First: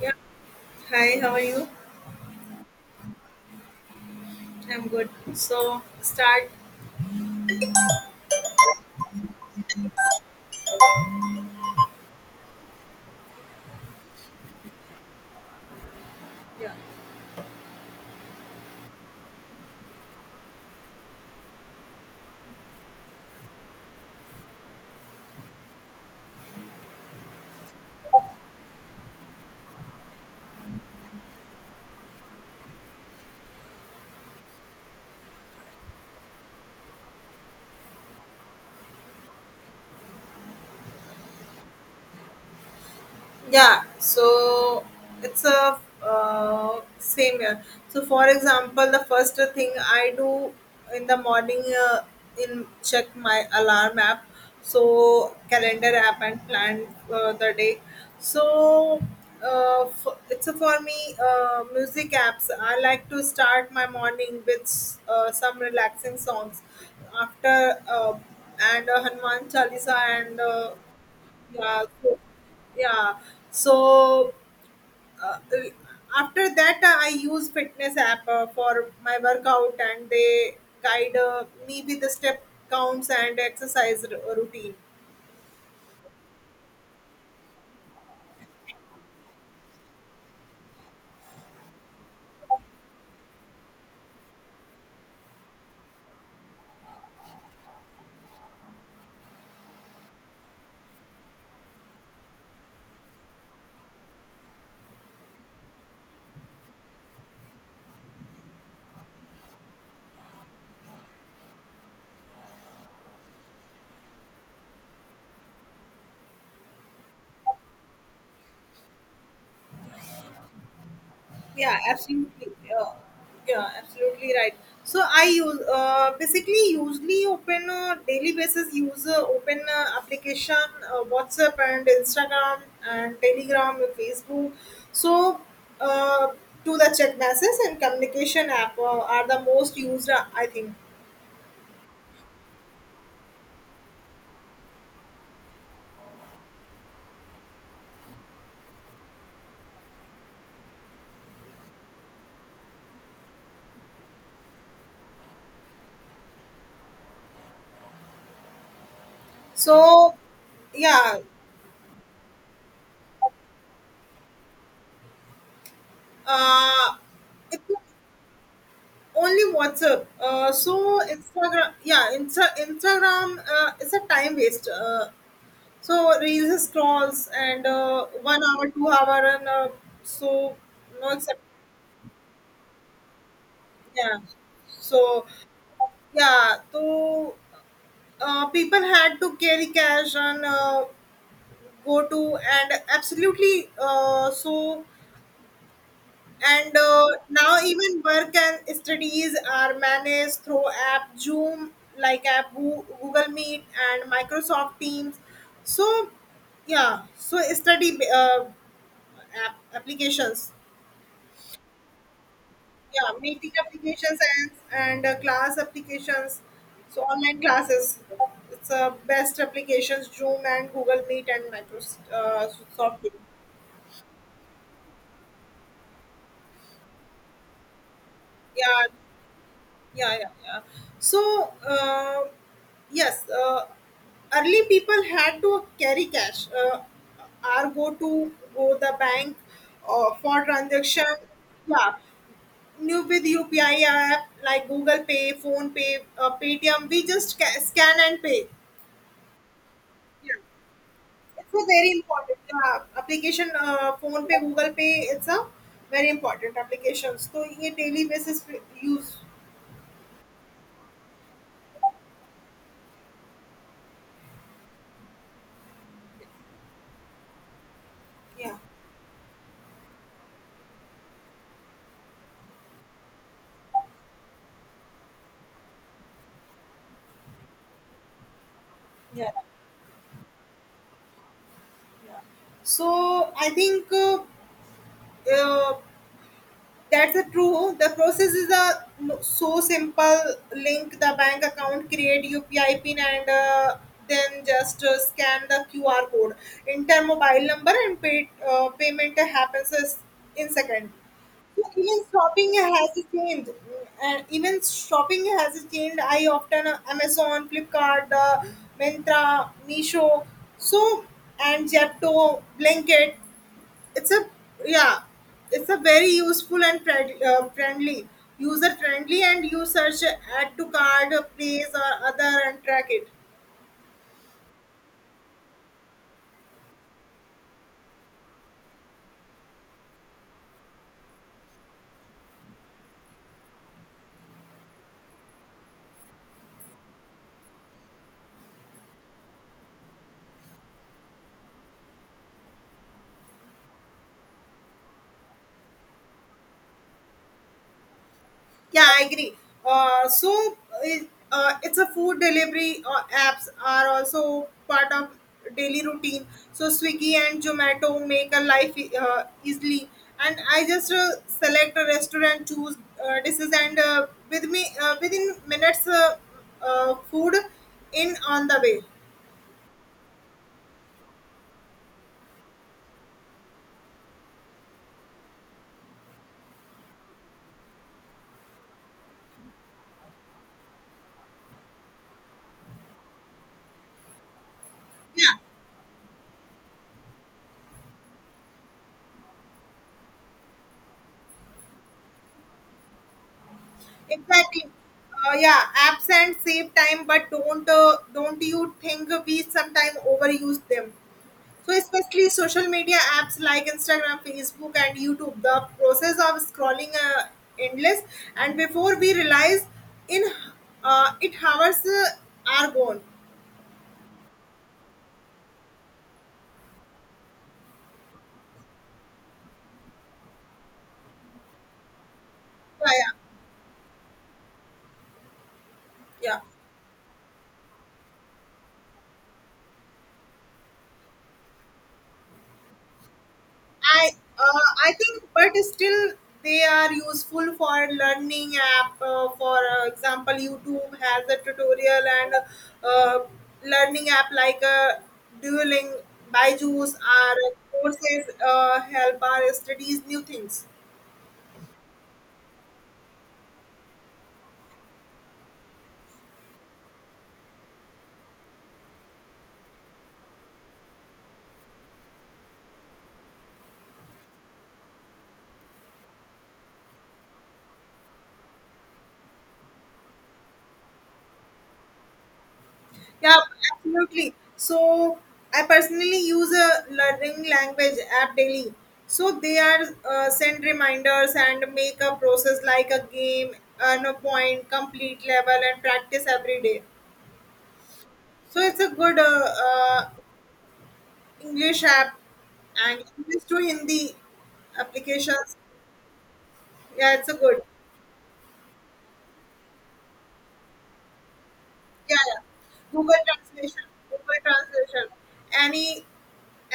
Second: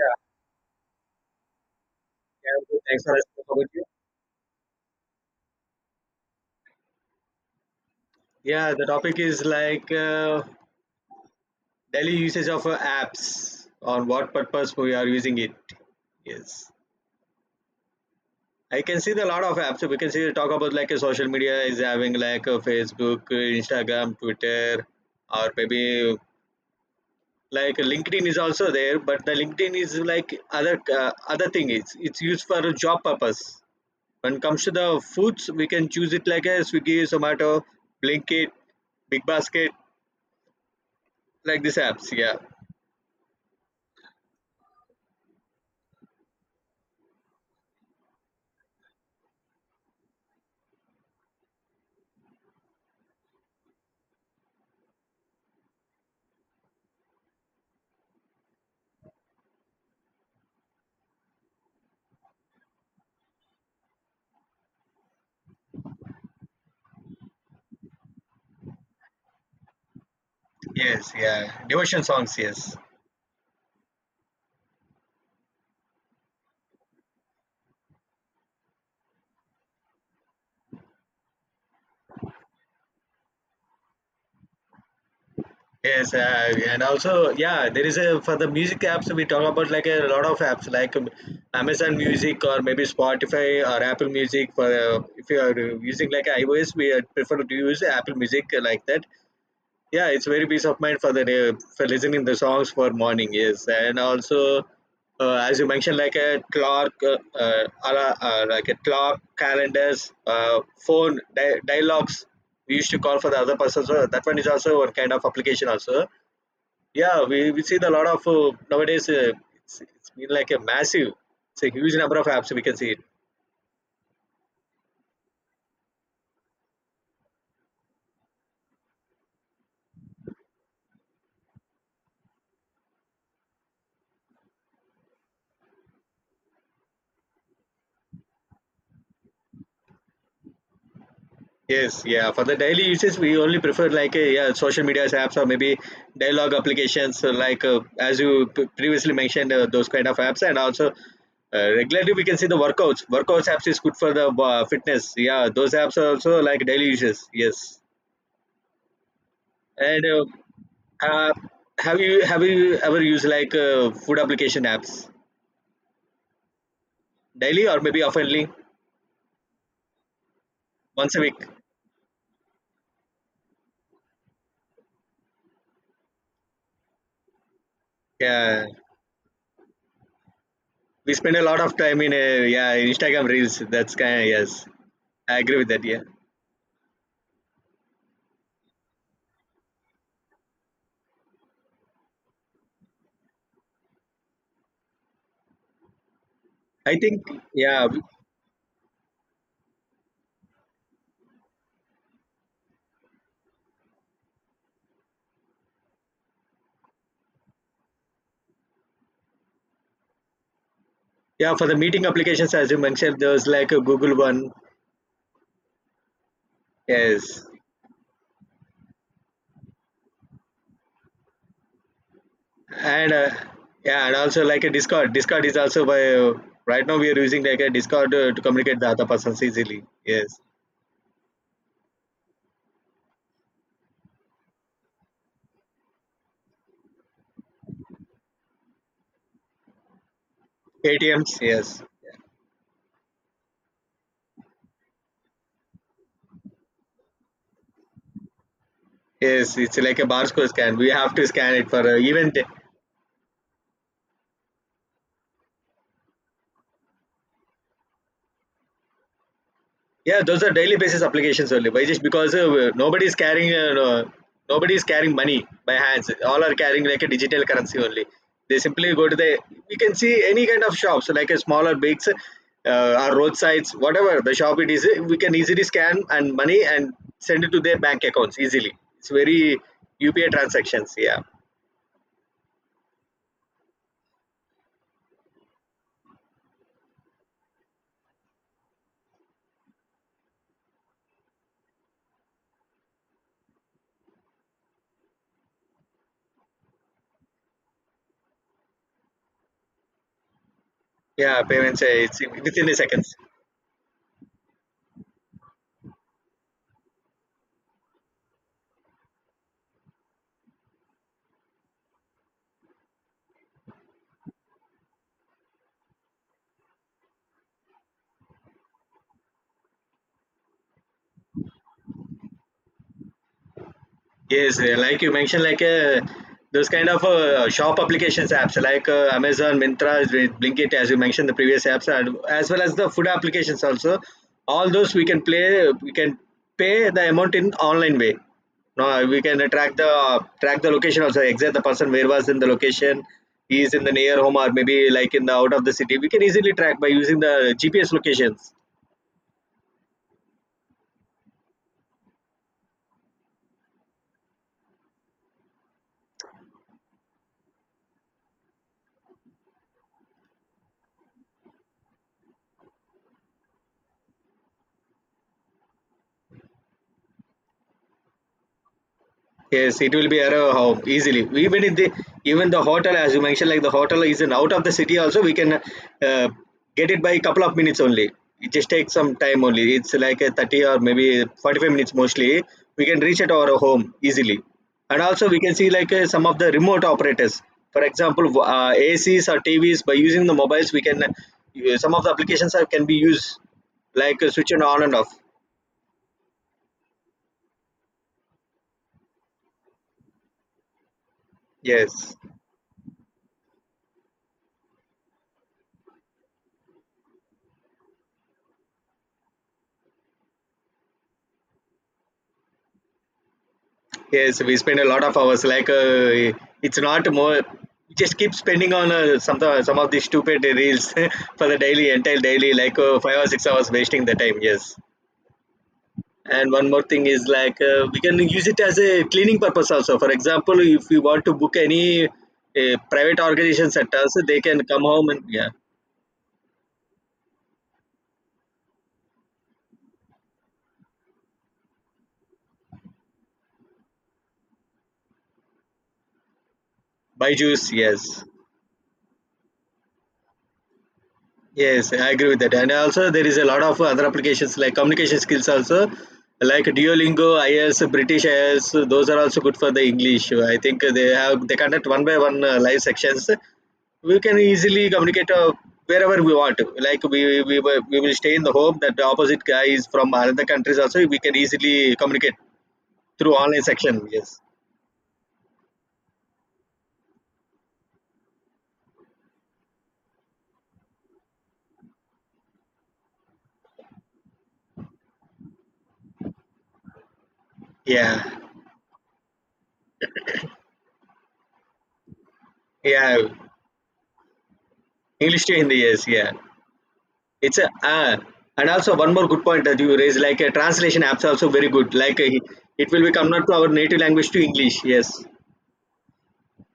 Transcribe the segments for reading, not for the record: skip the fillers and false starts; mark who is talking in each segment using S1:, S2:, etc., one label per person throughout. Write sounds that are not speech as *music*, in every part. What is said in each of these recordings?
S1: Yeah. Hi, how are you?
S2: yeah, I'm good. Thanks for asking about you.
S1: I'm good. So start.
S2: Yeah, the topic is like daily usage of apps on what purpose we are using it. Yes.
S1: Yeah.
S2: I can see the lot of apps. We can see talk about like a social media is having like a Facebook, Instagram, Twitter, or maybe like LinkedIn is also there. But the LinkedIn is like other thing. It's used for a job purpose. When it comes to the foods, we can choose it like a Swiggy, Zomato, Blinkit, Big Basket like these apps. Yeah,
S1: Yeah, so it's a same here. So, for example, the first thing I do in the morning, uh, in check my alarm app, so calendar app and plan the day. So, f- it's a for me music apps. I like to start my morning with some relaxing songs after, and Hanuman Chalisa and
S2: yes, yeah,
S1: yeah
S2: devotion
S1: so,
S2: songs, yes,
S1: yeah so uh, after that I use fitness app for my workout, and they guide me with the step counts and exercise routine.
S2: yes, and also, yeah, there is a for the music apps we talk about like a lot of apps like Amazon Music or maybe Spotify or Apple Music for if you are using like iOS, we prefer to use Apple Music like that. Yeah, it's very peace of mind for the day for listening the songs for morning. Yes, and also as you mentioned, like a clock like a clock, calendars, phone dialogues we used to call for the other person, so that one is also one kind of application also. Yeah, we see the lot of nowadays, it's been like a massive, it's a
S1: Yeah,
S2: huge number of
S1: absolutely.
S2: apps we can
S1: Yeah,
S2: see.
S1: yeah, absolutely right. So I use, basically usually open, daily basis use open application, WhatsApp and Instagram and Telegram and Facebook. So, uh, to the chat messages and communication app are the most used, I think.
S2: Yes, yeah. For the daily uses, we only prefer like yeah, social media apps or maybe dialogue applications like as you previously mentioned those kind of apps, and also regularly we can see the workouts. Workouts apps is good for the fitness. Yeah, those apps are also like daily uses. Yes, and
S1: So yeah,
S2: uh, have you ever used like food application apps
S1: uh, it's
S2: daily or maybe oftenly,
S1: only WhatsApp. So
S2: once a week?
S1: Instagram, yeah, Instagram is a time waste. So reels scrolls and, one
S2: Yeah,
S1: hour, 2 hour, and so no
S2: we spend
S1: except.
S2: a lot of time in yeah, Instagram reels. That's
S1: Yeah.
S2: kind of yes.
S1: So
S2: I agree with that. Yeah.
S1: yeah, so people had to carry cash and, go to, and absolutely, so and
S2: I think
S1: now
S2: yeah,
S1: even work and studies are managed through app Zoom, like app Google Meet and Microsoft Teams. So yeah, so study, applications.
S2: yeah. For the meeting applications, as you
S1: Yeah,
S2: mentioned, there's
S1: meeting
S2: like a Google
S1: applications, and,
S2: one.
S1: and class applications, so online
S2: Yes,
S1: classes. It's best applications Zoom and Google Meet and Microsoft, Soft
S2: and
S1: Teams.
S2: yeah, and also like a Discord. Discord is also by right now we are using like a Discord to communicate
S1: Yeah,
S2: the other persons easily.
S1: yeah, yeah,
S2: Yes,
S1: yeah. So, yes uh, early people had to carry cash, or go to, go the bank for transaction.
S2: ATMs. Yes,
S1: Yeah, new with UPI app like Google Pay, Phone Pay, Paytm, we just scan and pay.
S2: yes. It's like a
S1: Yeah,
S2: barcode scan. We have to
S1: it's
S2: scan
S1: a
S2: it for
S1: very
S2: even
S1: important application. Phone Pay, Google Pay, it's a very important applications. So, ये daily basis पे use.
S2: yeah, those are daily basis applications only. Why? Just because nobody is carrying money by hands. All are carrying like a digital currency only.
S1: Yeah.
S2: They simply go to the you can see any kind of shops like a smaller bigs, or roadsides, whatever the shop it is. We can easily scan and money and send it to their bank accounts easily. It's
S1: Yeah,
S2: very UPI transactions. Yeah,
S1: yeah. So I think, uh, that's a true. The process is a so simple. Link the bank account, create UPI pin, and then just scan the QR code, enter mobile number, and pay, payment happens in second.
S2: yeah,
S1: So
S2: payments.
S1: even
S2: It's
S1: shopping
S2: within the
S1: has
S2: seconds.
S1: changed, and even shopping has changed. I often, Amazon, Flipkart, the Myntra, Misho, so and Jepto, Blanket, it's a, yeah, it's a very useful and friendly, user friendly, and you search, add to card, place or other, and track it.
S2: Yes, like you mentioned, like those kind of shop applications apps like Amazon, Mintra, with Blinkit, as you mentioned, the previous apps, and as well as the food applications also. All those we can play, we can pay the amount in online way. No, we can track the location also, exact the person where was in the location, he is in the near home or maybe like in the out of the city. We can easily track by using the GPS locations.
S1: Yeah, I agree. uh, so it, it's a food delivery apps are also part of daily routine. So Swiggy and Zomato make a life easily, and I just select a restaurant, choose dishes, and with me, within minutes, food in on the way.
S2: Yes, it will be around how easily. Even if the even the hotel, as you mentioned, like the hotel is in out of the city, also we can uh, get it by a couple of minutes only. It just takes some time only. It's like a 30 or maybe 45 minutes mostly. We can reach at our home easily, and also
S1: Yeah,
S2: we can see like some of the remote operators. For example, ACs or TVs by using the mobiles, we can some of the applications are, can be used like switching
S1: exactly.
S2: on and off.
S1: Yeah, absent save time, but don't you think we sometimes overuse them? So
S2: Yes.
S1: especially social media apps like Instagram, Facebook, and YouTube, the process of scrolling endless, and before we realize, in, it hours are gone.
S2: Yes, we spend a lot of hours. Like it's not more. Just keep spending on some of these stupid reels *laughs* for the daily like
S1: Yeah, yeah,
S2: 5 or 6 hours wasting the time. Yes.
S1: yeah.
S2: And one more thing is like we can use it as a cleaning purpose also. For example, if you want to book any private organization
S1: I
S2: centers, they can come
S1: I
S2: home
S1: think,
S2: and yeah,
S1: but still they are useful for learning app. For example, YouTube has a tutorial and, uh, learning app like, Duoling, Byju's,
S2: buy
S1: or
S2: juice.
S1: courses
S2: Yes.
S1: help our studies new things.
S2: Yes, I agree with that. And also, there is a lot of other applications like communication skills also, like Duolingo, IELTS, British IELTS. Those are also good for the English. I think they conduct one by one live sections. We can easily communicate wherever we want. Like we will stay in the home that the opposite guy is from other countries also. We can easily communicate through
S1: Yeah,
S2: online section. Yes.
S1: absolutely. So I personally use a learning language app daily. So they are, send reminders and make a process like a game, earn a point, complete level, and practice every day.
S2: Yeah.
S1: So it's a good, English app and
S2: Yeah.
S1: English to Hindi
S2: English to
S1: applications.
S2: Hindi. Yes. Yeah.
S1: Yeah, it's a
S2: It's
S1: good.
S2: a and also one more good point that you raised, like a translation apps are also very good.
S1: Yeah,
S2: Like
S1: yeah.
S2: it will be
S1: Google
S2: convert to our
S1: translation,
S2: native language
S1: Google
S2: to English.
S1: translation,
S2: Yes,
S1: any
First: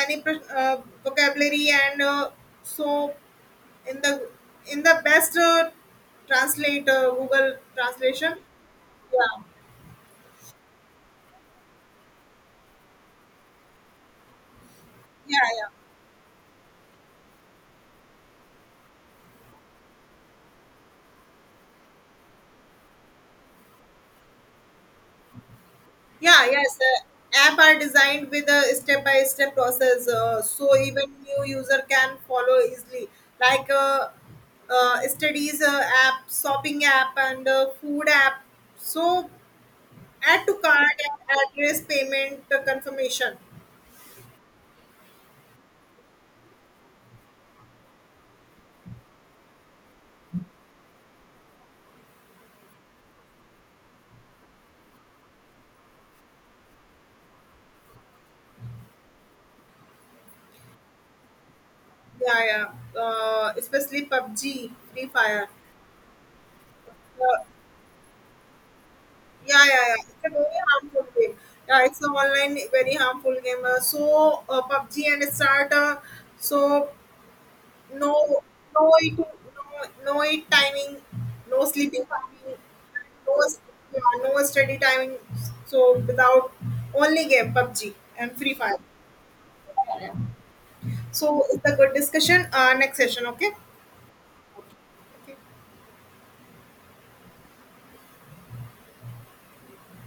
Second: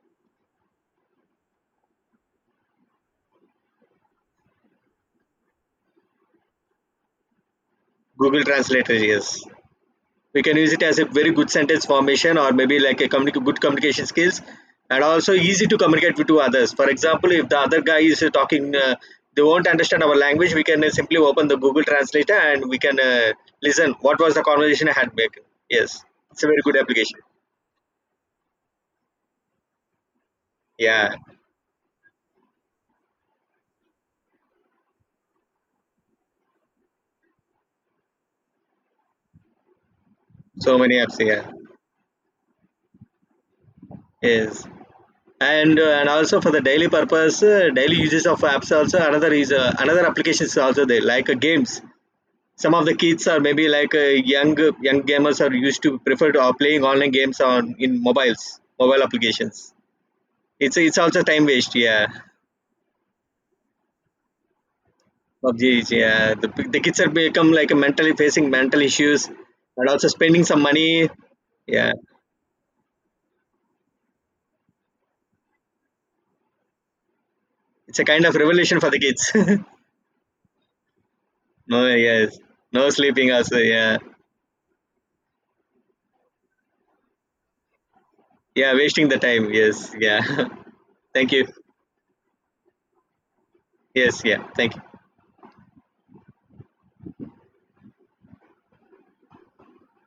S1: any vocabulary and, so in the in the best translate Google translation.
S2: Google Translator.
S1: Yeah,
S2: Yes, we can use it as a very good sentence formation or maybe like a good communication skills, and also
S1: yeah,
S2: easy
S1: yeah,
S2: to communicate with to others. For example, if the other guy is talking, they won't understand our language. We can simply open the Google Translator and we can listen what was the conversation I had back. Yes, it's
S1: yeah.
S2: a very
S1: Yes,
S2: good
S1: the
S2: application.
S1: app are designed with a step by step process, so even
S2: Yeah,
S1: new user can follow easily, like, studies app, shopping app, and food app. So, add to
S2: so many
S1: cart
S2: apps.
S1: and
S2: Yeah,
S1: address, payment confirmation.
S2: yes. And and also for the daily purpose, daily uses of apps also, another is another applications also there like games. Some of the kids are maybe like young gamers are used to prefer to playing online games on in mobile applications. It's also time waste. Yeah,
S1: Yeah, yeah, especially PUBG, Free Fire.
S2: PUBG is, yeah, the kids are
S1: Uh,
S2: become like mentally facing mental issues,
S1: Yeah, yeah,
S2: and
S1: yeah.
S2: also
S1: It's a
S2: spending
S1: very
S2: some
S1: harmful
S2: money.
S1: game. Yeah,
S2: Yeah,
S1: it's a online very harmful game. PUBG and starter. So
S2: it's a kind of
S1: no,
S2: revolution for
S1: no,
S2: the
S1: it, no,
S2: kids.
S1: no it timing, no
S2: *laughs* No,
S1: sleeping
S2: yes,
S1: timing,
S2: no sleeping
S1: no,
S2: also.
S1: s-
S2: Yeah,
S1: yeah, no study timing. So without, only game PUBG and Free
S2: yeah,
S1: Fire.
S2: wasting the time. Yes, yeah. *laughs* Thank
S1: So
S2: you.
S1: it's a good discussion. Next session, okay?
S2: Yes, yeah. Thank you.
S1: Okay.